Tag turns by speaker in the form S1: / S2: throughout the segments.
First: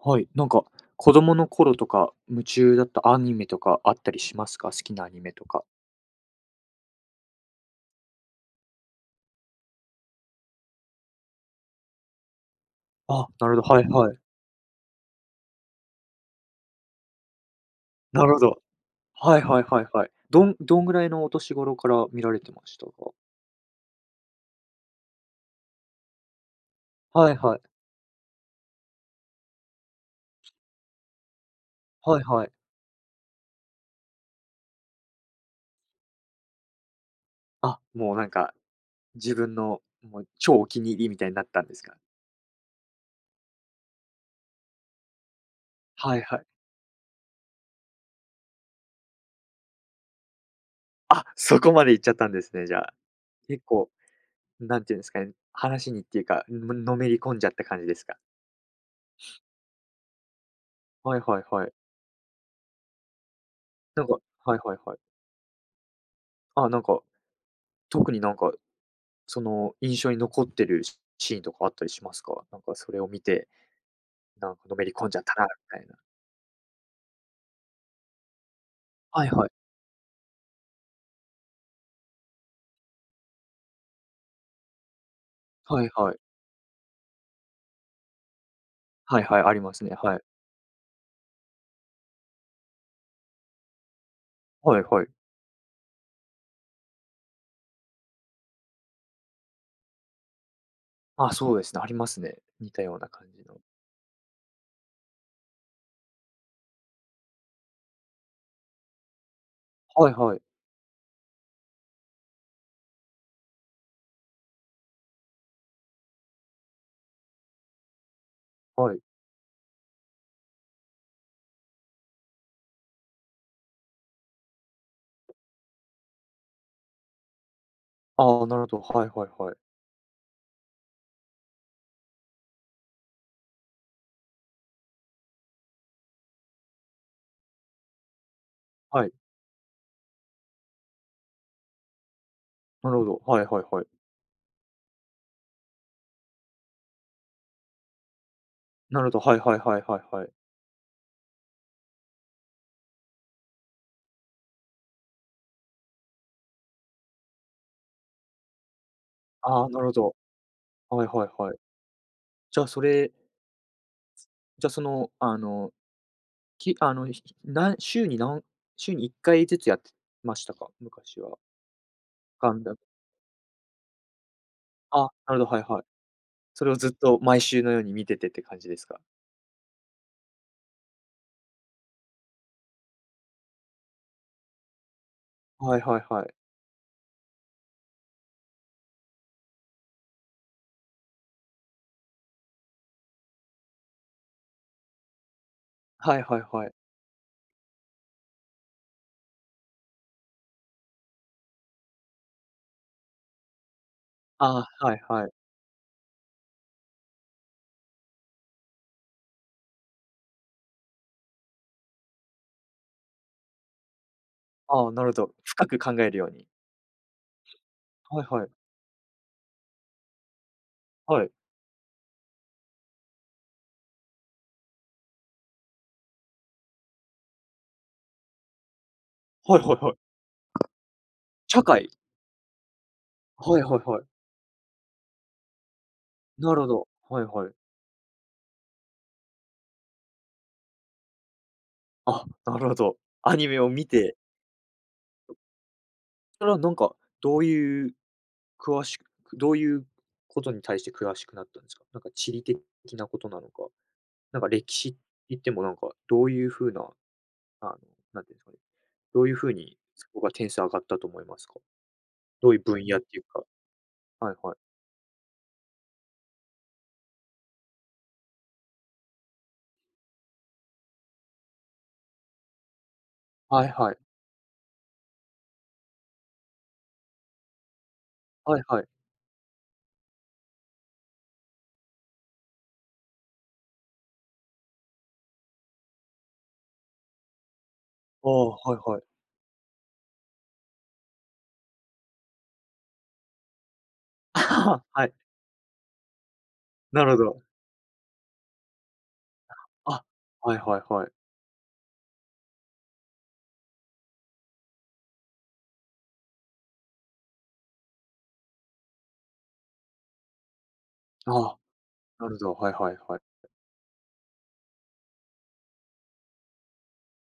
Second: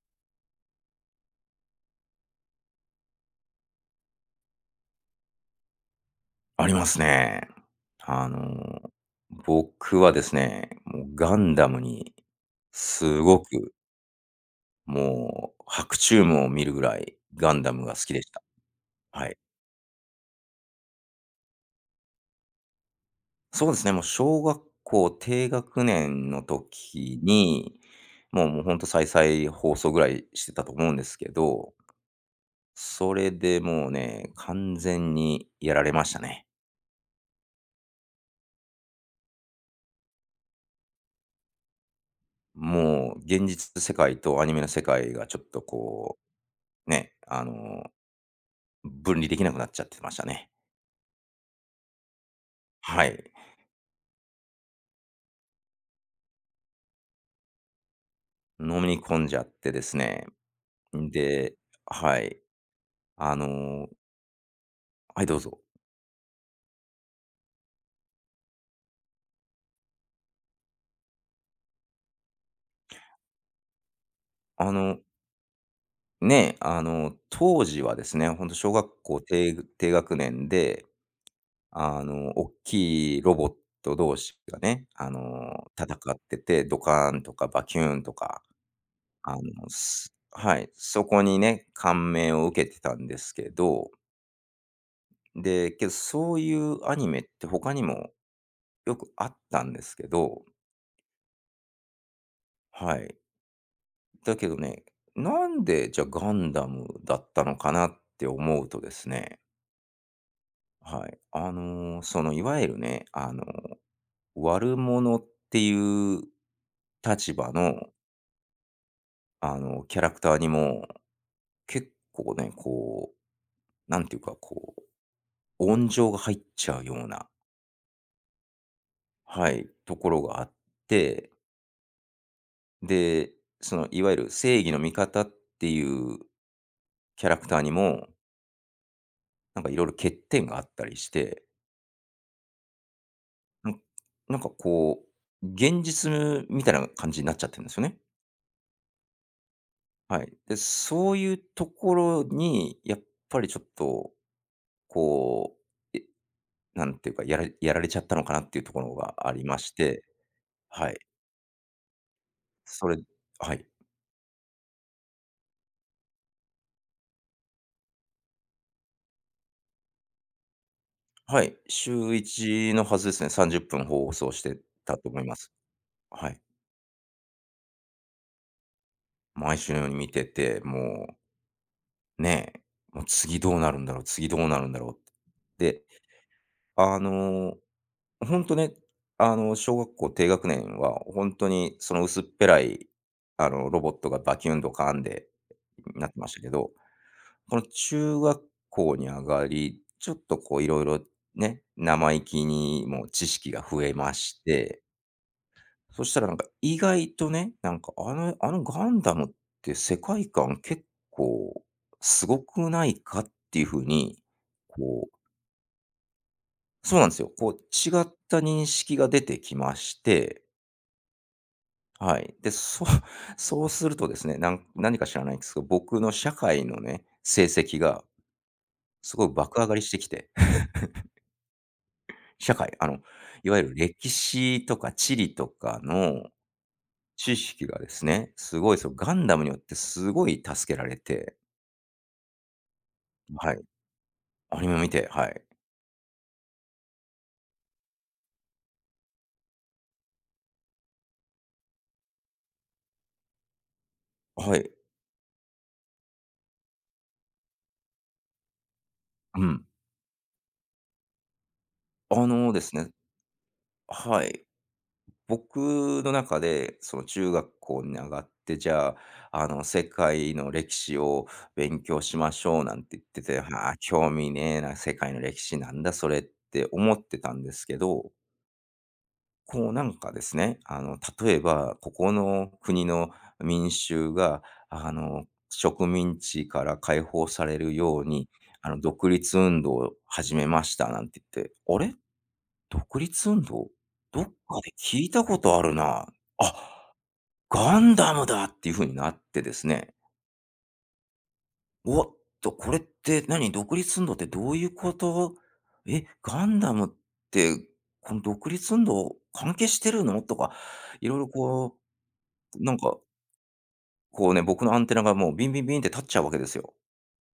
S1: はい、なんか、子供の頃とか、夢中だったアニメとかあったりしますか？好きなアニメとか。
S2: ありますね。あの、僕はですね、もうガンダムにす
S1: あ、
S2: ご
S1: なるほ
S2: く、
S1: ど、はいはい。
S2: もう白昼夢を見るぐらいガンダムが好きで
S1: な
S2: し
S1: るほ
S2: た。
S1: ど。
S2: はい。
S1: はいはいはいはい。どんどんぐらいのお年頃から見られてましたか？
S2: そうですね、もう小学校低学年の時
S1: はいはい。
S2: に、もうほんと再々放送ぐらいしてたと思うんですけど、
S1: はいはい。
S2: それでもうね、完全にやられましたね。
S1: あ、もうなんか、自分のもう超お気に入りみたいになったんですか？
S2: もう現実世界とアニメの世界がちょっと
S1: は
S2: こ
S1: いはい。
S2: う、ね、分離できなくなっちゃってましたね。
S1: あ、そこまで行っちゃったんですね、じゃあ。
S2: はい。
S1: 結構、なんていうんですかね、話にっていうか、のめり込んじゃった感じですか？
S2: 飲み込んじゃってですね。
S1: はいはい
S2: で、
S1: はい。
S2: はい。あの
S1: なんかはいはいはい。
S2: はい、どうぞ。
S1: あ、なんか、特になんか印象に残ってるシーンとかあったりしますか？なんかそれを見て、なんか
S2: あ
S1: のめり
S2: の、
S1: 込んじゃったなみたいな。
S2: 当時はですね、ほんと小学校
S1: はいはい。
S2: 低学年で、大きいロボット同士がね、
S1: はい
S2: 戦
S1: は
S2: っ
S1: い。
S2: てて、ドカーンとかバキューンとか、
S1: はい
S2: あ
S1: は
S2: の、
S1: い、ありますね。はい。
S2: はい、そこにね、感銘を受けてたんですけど、
S1: はいはい。
S2: で、けどそういうアニメって他にもよくあったんですけど、
S1: あ、そうですね、ありますね。似た
S2: は
S1: ような
S2: い。
S1: 感じの。
S2: だけどね、なんでじゃあガンダムだったのかなって思うとですね、
S1: はいはい。
S2: はい。そのいわゆるね、悪者っていう立場の、
S1: はい。
S2: キャラクターにも結構ね、こう、なんていうか、こう、温情が入っちゃうような、
S1: ああ、なるほど。はいはい
S2: は
S1: はい。
S2: い、ところがあって、で、そのいわゆる正義の味方っていうキャラクターにも、
S1: はい。
S2: なんかいろいろ欠点があったりして、
S1: なるほど。はいはい
S2: なん
S1: はい。
S2: なんかこう、現実みたいな感じになっちゃってるんですよね。
S1: なるほど、はいはいはいはい
S2: は
S1: はい。
S2: い。で、そういうところに、やっぱりちょっと、こう、え、なんていうか、やられちゃったのかなっていうところがありま
S1: ああ、
S2: し
S1: なるほ
S2: て、
S1: ど。
S2: はい。
S1: はいはいはい。じゃあそ
S2: それ
S1: れ、
S2: はい。
S1: じゃあその、あの、きあの、ひなん週に何週に1回ずつやってましたか？昔は。
S2: はい、週
S1: ガンダ
S2: 1
S1: ム
S2: のはずですね。30分放送してたと
S1: あ、
S2: 思いま
S1: なるほど、
S2: す。
S1: はいはい。
S2: はい。
S1: それをずっと毎週のように見ててって感じですか？
S2: 毎週のように見てて、もう、ねえ、もう次どうなるんだろう次どうなるんだろうって。
S1: はい
S2: で
S1: はいはい。
S2: あの、本当ね、小学校低学年は本当にその薄っぺらい、ロボットがバキュンドカーンでなって
S1: はい
S2: まし
S1: は
S2: た
S1: い
S2: け
S1: は
S2: ど、
S1: い。
S2: この中学校に上がり、ちょっとこういろいろね、生意気にも知識が増えまし
S1: あ
S2: て、
S1: あ、はいはい。
S2: そしたらなんか意外とね、なんかガンダムって世界観結構すごくないかっていう風に、
S1: ああ、な
S2: こ
S1: るほ
S2: う
S1: ど。深く考えるように。
S2: そうなんですよ。こう、違っ
S1: はい
S2: た
S1: はい。
S2: 認識が出てきまして、
S1: はい。
S2: はい。で、そう、そうするとですね、何か知らないんですけど、僕の社会のね、成績がすごい
S1: は
S2: 爆
S1: い
S2: 上が
S1: は
S2: り
S1: い
S2: し
S1: は
S2: てき
S1: い。
S2: て、
S1: 社会。
S2: 社会、いわ
S1: はい
S2: ゆる
S1: はいはい。
S2: 歴史とか地理とかの
S1: なるほど。はい
S2: 知
S1: はい。
S2: 識がですね、すごい、そう、ガンダムによってすごい助けられて、
S1: あ、なるほど。アニ
S2: はい。
S1: メを見て、
S2: アニメ見て、はい。
S1: それはなんか、どういう詳しくどういうことに対して詳しくなったんですか？なんか地理的なことなのか、なんか
S2: はい。
S1: 歴史って言ってもなんか、どういう風な、あの、なんていうんですかね、どういう
S2: う
S1: 風
S2: ん。
S1: にそこが点数上がったと思いますか？
S2: あ
S1: ど
S2: の
S1: うい
S2: で
S1: う
S2: す
S1: 分
S2: ね
S1: 野っていうか。
S2: は
S1: はい
S2: い。
S1: はい。
S2: 僕の中で、その中学校に上がって、じゃあ、世界の歴史を勉強しましょうなんて言ってて、
S1: はい
S2: ああ、
S1: はい。
S2: 興味ねえな、世界の歴史なんだそれって思ってたんですけど、
S1: はいはい。
S2: こうなんかですね、例えば、ここの国の民衆が、植民地から解放されるように、
S1: ああ、はいはい。
S2: 独立運動を始めましたなんて言って、あれ独立運動どっか で
S1: あ
S2: 聞
S1: あは
S2: い
S1: い。
S2: たことあるな。あ
S1: なるほど。
S2: ガンダムだっていう風になってですね、
S1: あ、はいはいはい。
S2: おっと、これって何、独立運動ってどういうこと？え、ガンダムって、この独立運動関係してるの？とか、色々
S1: ああ、
S2: こ
S1: なるほど、
S2: う、
S1: は
S2: な
S1: い
S2: ん
S1: はい
S2: か、
S1: はい。
S2: こうね、僕のアンテナがもうビンビンビンって立っちゃうわけですよ。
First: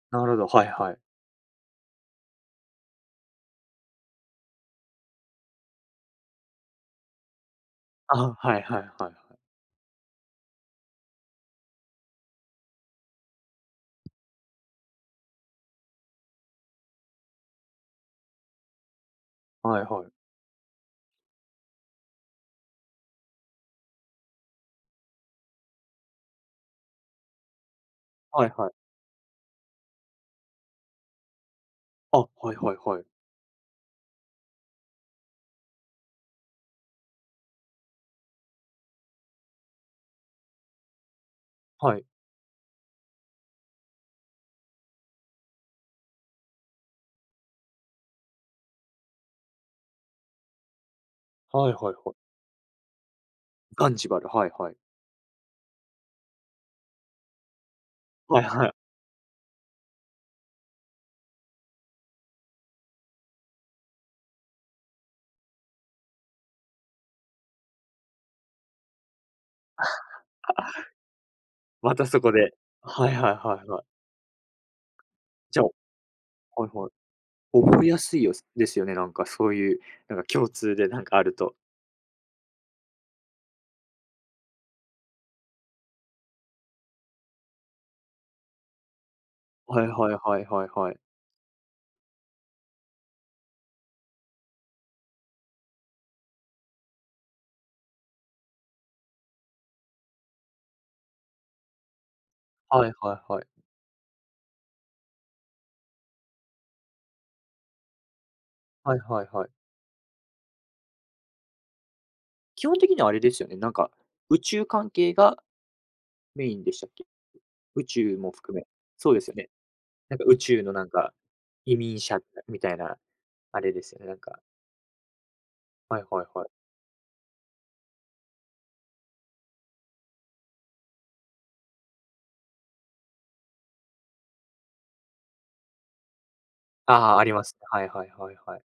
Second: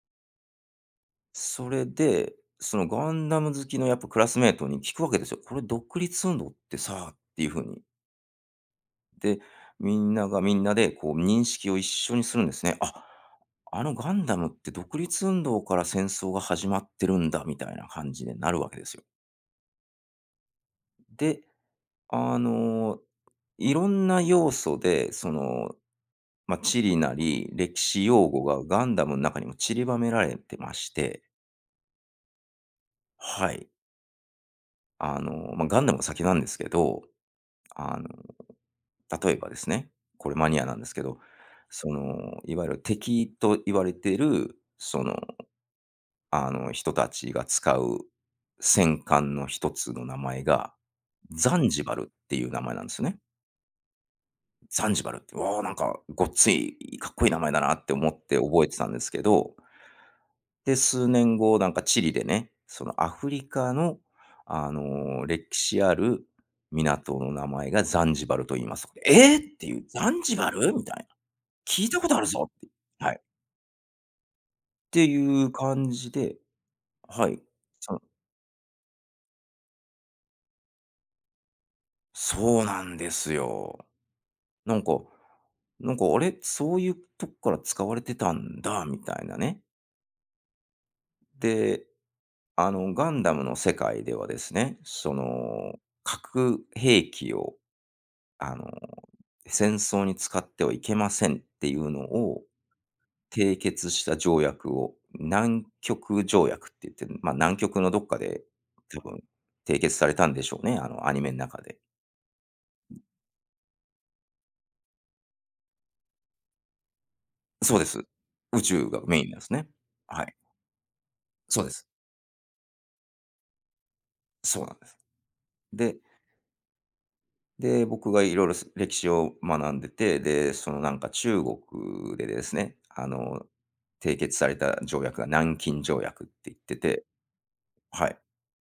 S1: なるほど、はいはい。
S2: それで、そのガンダム好きのやっぱクラスメイトに聞くわけですよ。これ独立運動ってさっていう風に。
S1: ああ、はいはいはいはい。
S2: で、みんながみんなでこう認識を一緒にするんですね。あ、あのガンダムって独立運動から戦争が始まってるんだみたいな感じになるわけですよ。
S1: はいはい。
S2: で、あの、いろんな要素で、その、まあ、地理なり歴史用語
S1: はい
S2: が
S1: は
S2: ガ
S1: い。
S2: ンダムの中にも散りばめられてまして、
S1: あ、はいはいはい。
S2: はい。まあ、ガンダムが先なんですけど、あの、例えばですね、これマニアなんですけど、そ
S1: はい。
S2: の、いわゆる敵と言われている、その人たちが使う戦艦の一つの名前が、ザン
S1: はい
S2: ジ
S1: は
S2: バ
S1: い
S2: ル
S1: はい。
S2: っていう名前なんですよね。
S1: ザンジバル、はいはい。
S2: ザンジバルって、わあ、なんかごっつい、かっこいい名前だなって思って
S1: はい
S2: 覚え
S1: はい。
S2: てたんですけど、で、数年後、なんかチリでね、そのアフリカの、歴史ある港の名前がザンジバルと言いますと。えーっていう、ザンジバルみたいな。聞い
S1: ま
S2: た
S1: た
S2: こと
S1: そ
S2: ある
S1: こ
S2: ぞ
S1: で。
S2: って。
S1: は
S2: は
S1: い
S2: い。っ
S1: はいはいはい。
S2: ていう
S1: じゃあ
S2: 感じで、
S1: はいはい。
S2: はい。
S1: 覚えや
S2: そ
S1: すいよですよね、なんかそういう、なんか共通でなんかあると。
S2: そうなんですよ。なんかなんか、あれ、そういうとこから使われてたんだみたいなね。
S1: はいはいはいはいはい。
S2: で、ガンダムの世界ではですね、その、核兵器を、あの、戦争に使ってはいけませんっていうのを
S1: はいはいはい。
S2: 締結した条約を、南極条約って言って、南極のどっかで
S1: はい
S2: 多分
S1: はいはい。
S2: 締結されたんでしょうね、アニメの中で。
S1: 基本的にはあれですよね、なんか、宇宙関係がメインでしたっけ？
S2: そう
S1: 宇
S2: です。
S1: 宙も含
S2: 宇
S1: め。
S2: 宙が
S1: そう
S2: メ
S1: で
S2: イ
S1: す
S2: ン
S1: よ
S2: なんで
S1: ね。
S2: すね。
S1: なん
S2: は
S1: か
S2: い、
S1: 宇宙のなんか、
S2: そうで
S1: 移
S2: す。
S1: 民者みたいな、あれですよね、なんか。
S2: そうなんです。で
S1: はいはいはい。
S2: 僕がいろいろ歴史を学んでて、で、そのなんか中国でですね、締結された条約が南京条約って言ってて、
S1: ああ、ありますね。はいは
S2: は
S1: い
S2: い。
S1: はいはい。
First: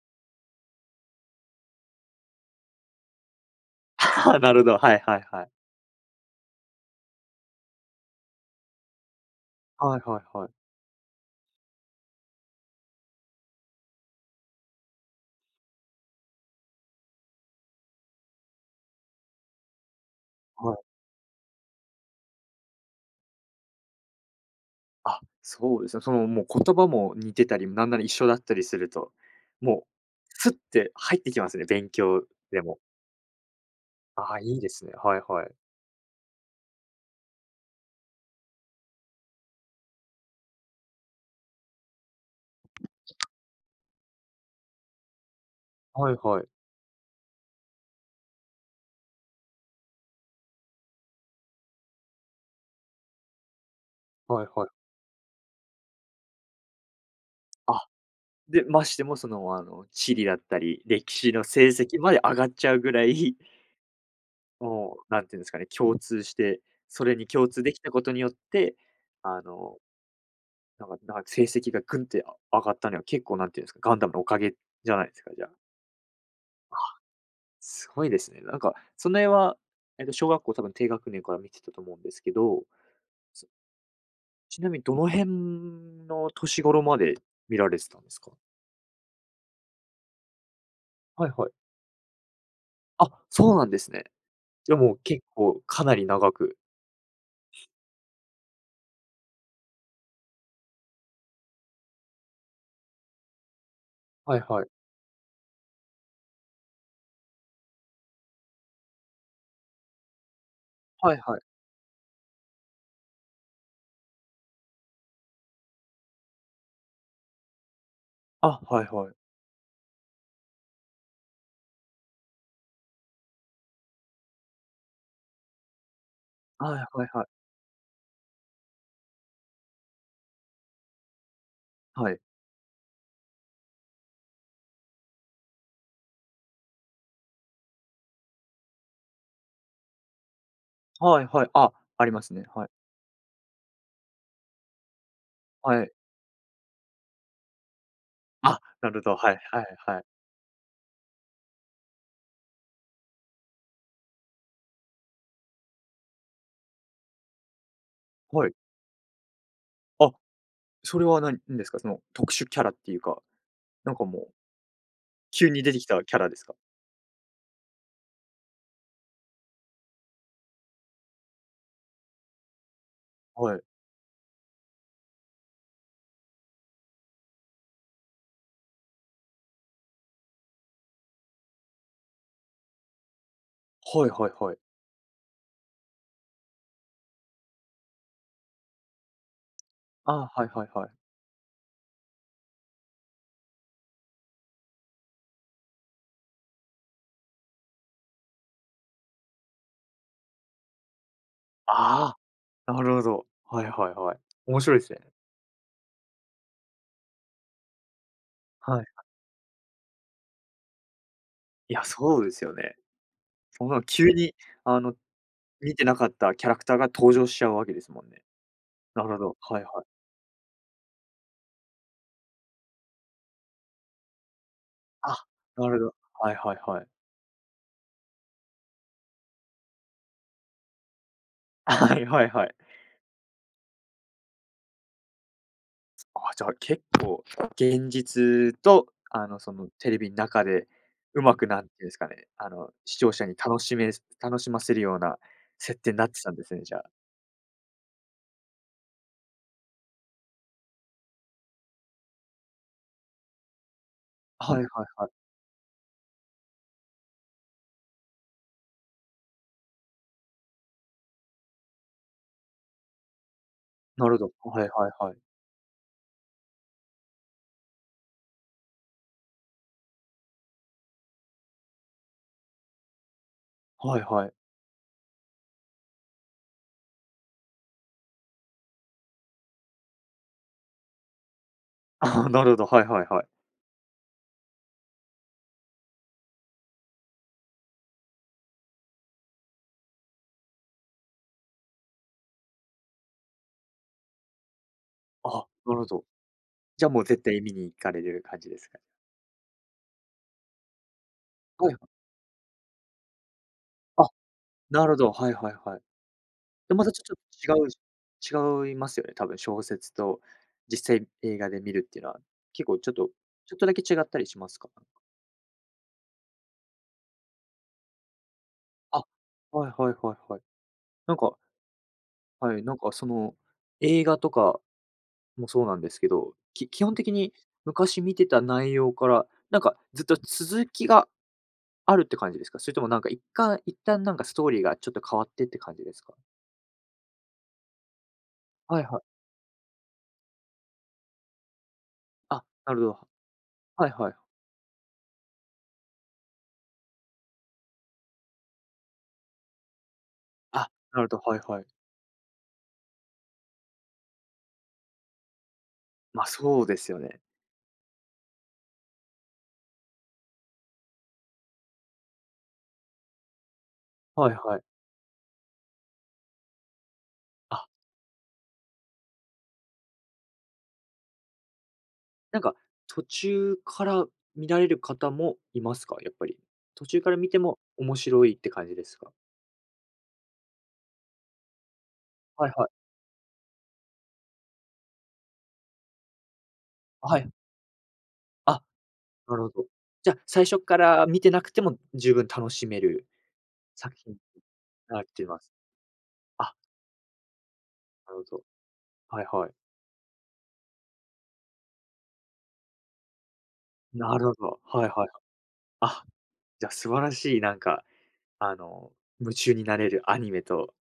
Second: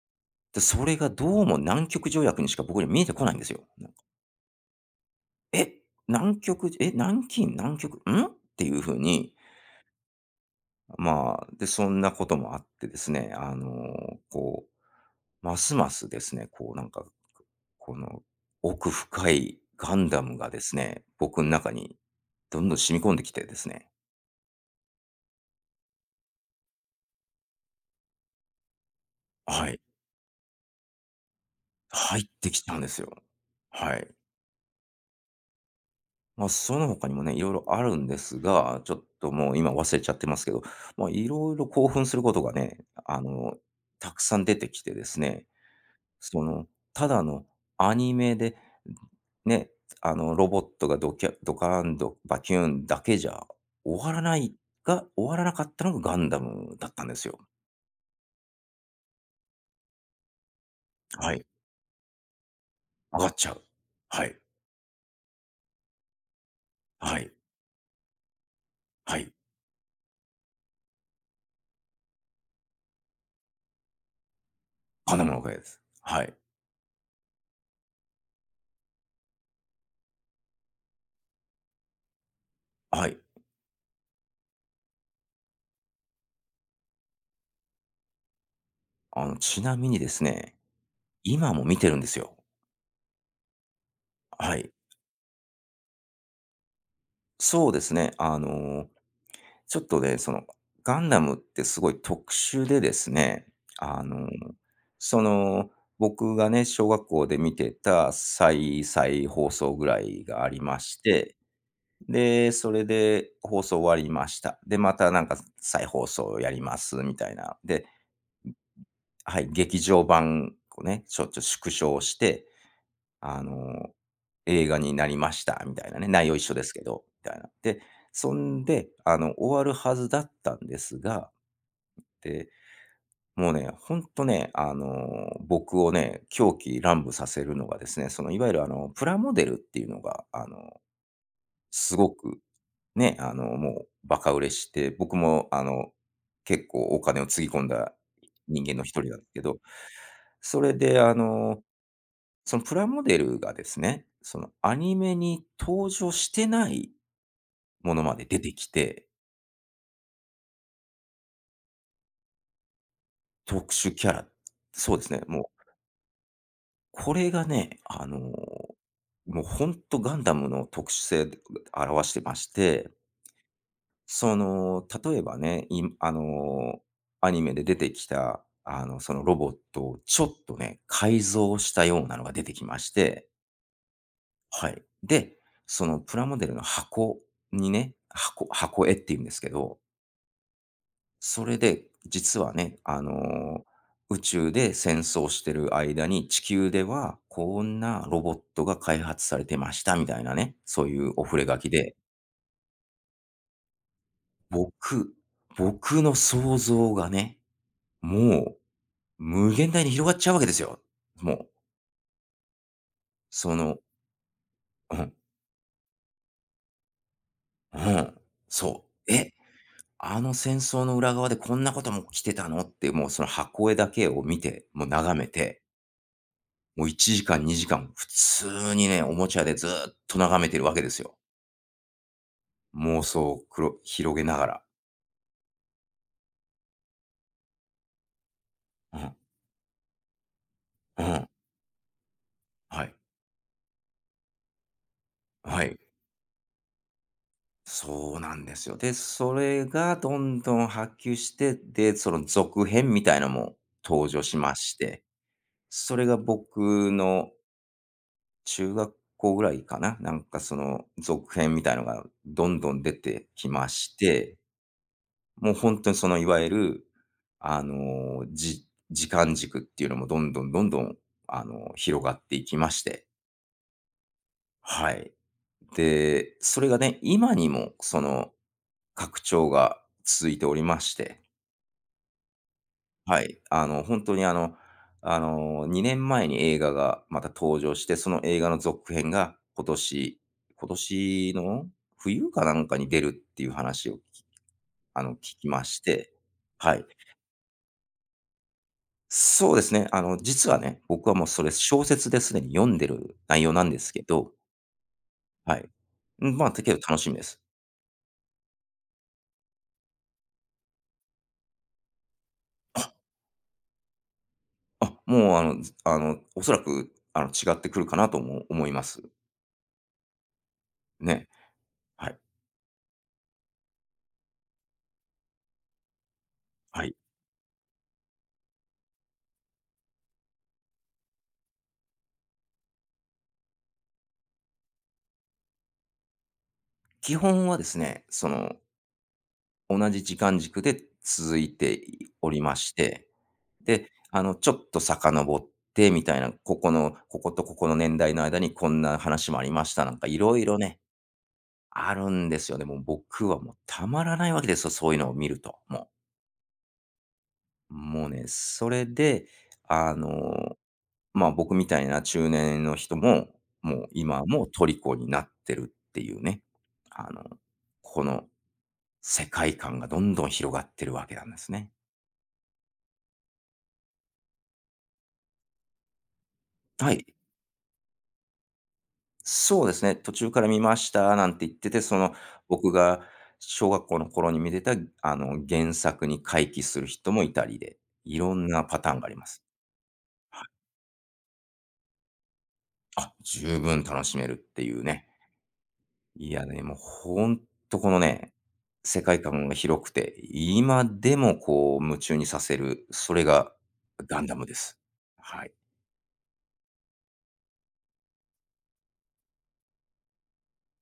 S2: で、それがどうも南極条約にしか僕には見えてこないんですよ。なんか
S1: なるほど、はいはいはい。
S2: え、南極、え、南京、南極、んっていうふうに、
S1: はいはいはい。
S2: まあ、で、そんなこともあってですね、こう、ますますですね、こうなんか、この奥深いガンダムがで
S1: は
S2: す
S1: い。
S2: ね、僕の中にどんどん染み込んできてですね。
S1: あ、そうですね。その、もう言葉も似てたり、なんなら一緒だったりすると、
S2: はい。
S1: もう、スッて入ってきますね、勉
S2: 入
S1: 強
S2: って
S1: で
S2: きた
S1: も。
S2: んですよ。はい。
S1: ああ、いいですね。はいはい。
S2: その他にもね、色々あるんですが、ちょっともう今忘れちゃってますけど、まあ、色々興奮することがね、あの、たくさん出てきてですね。
S1: はいは
S2: そ
S1: い。
S2: の、ただのアニメで、ね、ロボットがドキャドカーンドバキューンだけじゃ終わらな
S1: はい
S2: い
S1: はい。
S2: 終わらなかったのがガンダムだったんですよ。
S1: あで、ましてもその、あの、地理だったり、歴史
S2: は
S1: の
S2: い。
S1: 成績まで上がっちゃうぐら
S2: 上がっ
S1: い、
S2: ちゃう。はい。
S1: もう、なんていうんですかね、共通して、それ
S2: は
S1: に
S2: い。
S1: 共通できたことによって、
S2: はい。
S1: あの、なんか成績がぐんって上がったのは結構なんていうんですか、ガンダムのおかげじゃないで
S2: ガン
S1: す
S2: ダム
S1: か、
S2: のお
S1: じゃ
S2: かげで
S1: あ。
S2: す。はい。
S1: すごいですね。なんか、その辺は、小学校多分低学年から見てたと思うんですけど、
S2: はい。
S1: そちなみにどの辺の年頃まで見られてたんですか？
S2: ちなみにですね、
S1: はいはい。
S2: 今も見てるんですよ。
S1: あ、そうなんですね。
S2: はい。
S1: じゃあもう結構かなり長く
S2: そうですね。ちょっとね、その、ガンダムってすごい特殊でですね、あの、
S1: はいはい。
S2: その、僕がね、小学校で見てた再再放送ぐらいがありまし
S1: はい
S2: て、
S1: はい。
S2: で、それで放送終わりました。で、またなんか再放送やりますみたいな。で、
S1: あ、はいはい。
S2: はい、劇場版をね、ちょっと縮小して、あの、映画になりましたみたいなね、内容一緒で
S1: は
S2: す
S1: い
S2: けど、
S1: はいはい。
S2: みたいな。で、そんで、あの、終わるはずだったんですが、
S1: はい。
S2: で、もうね、ほんとね、僕をね、狂喜乱舞させるのがですね、その、いわゆる、プラモデルっていうのが、
S1: はいはい。あ、
S2: す
S1: あり
S2: ご
S1: ます
S2: く、
S1: ね。はい。
S2: ね、もうバカ売れして、僕も、
S1: はい。
S2: 結構お金をつぎ込んだ
S1: あ、
S2: 人間の
S1: な
S2: 一
S1: る
S2: 人
S1: ほど。
S2: なんす
S1: はい
S2: けど、
S1: はいはい。
S2: それで、あの、そのプラモデルがですね、その、アニメに登場してないものまで出
S1: は
S2: て
S1: い。
S2: きて、
S1: あ、それは何ですか？その特殊キャラっていうか、
S2: 特
S1: な
S2: 殊
S1: んか
S2: キャ
S1: も
S2: ラ、
S1: う、
S2: そうですね、
S1: 急
S2: も
S1: に
S2: う
S1: 出てきたキャラですか？
S2: これがね、もうほんとガンダムの特殊性を表してまして、
S1: はい。
S2: その、例えばね、いあの、アニメで出てきた、あの、そのロボットをちょっとね、改造したようなのが出てきまして、
S1: はいはいはい。
S2: はい。で、そのプラモデルの箱にね、箱絵っていうんですけど、
S1: あ、はいはいはい。
S2: それで、実はね、あの、宇宙で戦争してる間に、地球ではこんなロボットが開発されてましたみたいなね、そういうお触れ書きで、
S1: ああ、なるほど。はいはいはい。面白いですね。
S2: 僕僕の想像がね、もう
S1: はい。
S2: 無限大に広がっちゃうわけですよ。もう、
S1: いや、そうですよね。
S2: そ
S1: そん
S2: の、
S1: な急に、あの、
S2: うん、
S1: 見てなかったキャラクターが登場しちゃうわけ
S2: う
S1: ですもん
S2: ん、
S1: ね。
S2: そ
S1: なる
S2: う。
S1: ほど。はいはい。
S2: あの戦争の裏側でこんなことも来てたのって、もうその箱絵だけを見て、もう
S1: あ、
S2: 眺めて、
S1: なるほど。はいはいは
S2: もう
S1: い。
S2: 1時間、2時間、普通にね、おもちゃでずーっと眺めてるわけですよ。
S1: はいはいはい。
S2: 妄想を広げながら。
S1: あ、じゃあ結構現実と、
S2: うん、
S1: あの、そのテレビの中で
S2: う
S1: う
S2: ん、
S1: まくなんていうんですかね、あの、
S2: はい、
S1: 視聴者に楽しませるような
S2: はい。
S1: 設定になってたんですね、じゃあ。
S2: そうなんですよ。で、それがどんどん波及して、で、その続編みたいなのも登場し
S1: は
S2: ま
S1: いはい
S2: して、
S1: はい。
S2: それが僕の中学校ぐらいかな、なんかその続編みたいのがどんどん出てきまし
S1: なるほ
S2: て、
S1: ど。はいはいはい。
S2: もう本当にそのいわゆる、あの、時間軸っていうのもどんどんどんどん、あの、広がっていきまして。
S1: はいはい。
S2: はい。で、それがね、今にもその拡張が続いておりまして。
S1: ああ、なるほど、はいはい
S2: は
S1: はい。
S2: い。あの、本当に、2年前に映画がまた登場して、その映画の続編が今年、今年の冬かなんかに出るっていう話をあの、聞
S1: あ、
S2: きま
S1: な
S2: し
S1: るほど。
S2: て。はい。
S1: じゃあもう絶対見に行かれる感じですかね？
S2: そうですね。あの、実はね、僕はもうそれ
S1: はいは
S2: 小
S1: い。
S2: 説ですでに読んでる内容なんですけ
S1: あ、
S2: ど、
S1: なるほど、はいはい
S2: はい。
S1: はい。
S2: まあ、だけ
S1: で、
S2: ど
S1: また
S2: 楽
S1: ちょ
S2: し
S1: ち
S2: み
S1: ょ
S2: です。
S1: っと違う違いますよね、多分小説と実際映画で見るっていうのは、結構ちょっとだけ違ったりしますか？
S2: あ、もうあの、ずあの、おそらく、あの、違ってくるかなとも思いま
S1: あ、
S2: す。
S1: はいはいはいはい。なん
S2: ね。
S1: か、
S2: はい。
S1: はい、なんかその、映画とかもそうなんですけど、基
S2: は
S1: 本
S2: い。
S1: 的に昔見てた内容から、なんかずっと続きがあるって感じですか？それともなんか一旦なんかストーリーがちょっと変わってって感じですか？
S2: 基本はですね、その、
S1: はいはい。
S2: 同じ時間軸で続いており
S1: あ、
S2: まし
S1: なるほ
S2: て、
S1: ど。は
S2: で、
S1: いはい。
S2: あの、ちょっと遡ってみたいな、ここの、こことここの年代の間にこんな話もありましたなんか、いろいろ
S1: あ、
S2: ね、
S1: なるほど、はいはい。
S2: あるんですよね。もう僕はもうたまらないわけですよ、そういうのを見ると。も
S1: ま、そうですよね。
S2: う、もうね、それで、あの、まあ僕みたいな中年の人も、もう今
S1: はい
S2: も
S1: はい。
S2: 虜になってるっていうね、あの、
S1: あ
S2: この世界観がどんどん広がってるわけなんですね。
S1: なんか、途中から見られる方もいますか？やっぱり。途
S2: は
S1: 中
S2: い。
S1: から見ても面白いって感じですか？
S2: そうですね。途中から見ましたなんて言ってて、その
S1: はいは
S2: 僕
S1: い。
S2: が小学校の頃に見てたあの原作に回帰する人
S1: は
S2: も
S1: い。
S2: いたりで、いろん
S1: あ、
S2: なパターンがありま
S1: な
S2: す。
S1: るほど。じゃあ、最初から見てなくても十分楽しめる
S2: あ、十分
S1: 作
S2: 楽
S1: 品
S2: し
S1: に
S2: めるっていう
S1: なっ
S2: ね。
S1: ています。
S2: いや
S1: あ、
S2: ね、もうほんとこの
S1: なる
S2: ね、
S1: ほど。
S2: 世界
S1: はい
S2: 観
S1: はい。
S2: が広くて、今でもこう夢中にさせる、それが
S1: な
S2: ガン
S1: るほ
S2: ダムで
S1: ど。
S2: す。
S1: はいはい。
S2: はい。
S1: あ、じゃ、素晴らしいなんか、あの、夢中になれるアニメと、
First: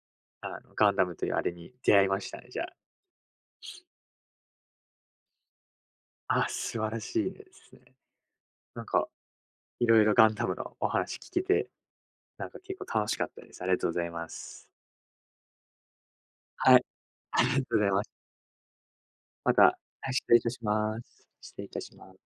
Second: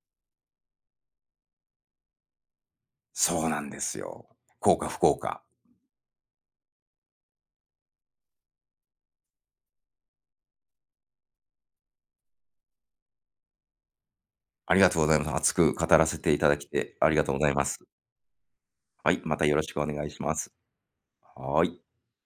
S1: あの、ガンダムというあれに出会いましたね、じゃあ。
S2: そうなんですよ。幸か不幸か。
S1: あ、素晴らしいですね。なんか、いろいろガンダムのお話聞けてなんか結構楽しかったです。ありがとうございます。
S2: ありがとうございます。熱く語らせていただき
S1: はい、
S2: てありがとうご
S1: あ
S2: ざ
S1: り
S2: い
S1: がと
S2: ま
S1: う
S2: す。
S1: ございます。
S2: はい、また
S1: ま
S2: よろ
S1: た
S2: しくお願い
S1: はい、
S2: し
S1: 失
S2: ま
S1: 礼いた
S2: す。
S1: します。失
S2: は
S1: 礼い
S2: い。
S1: たします。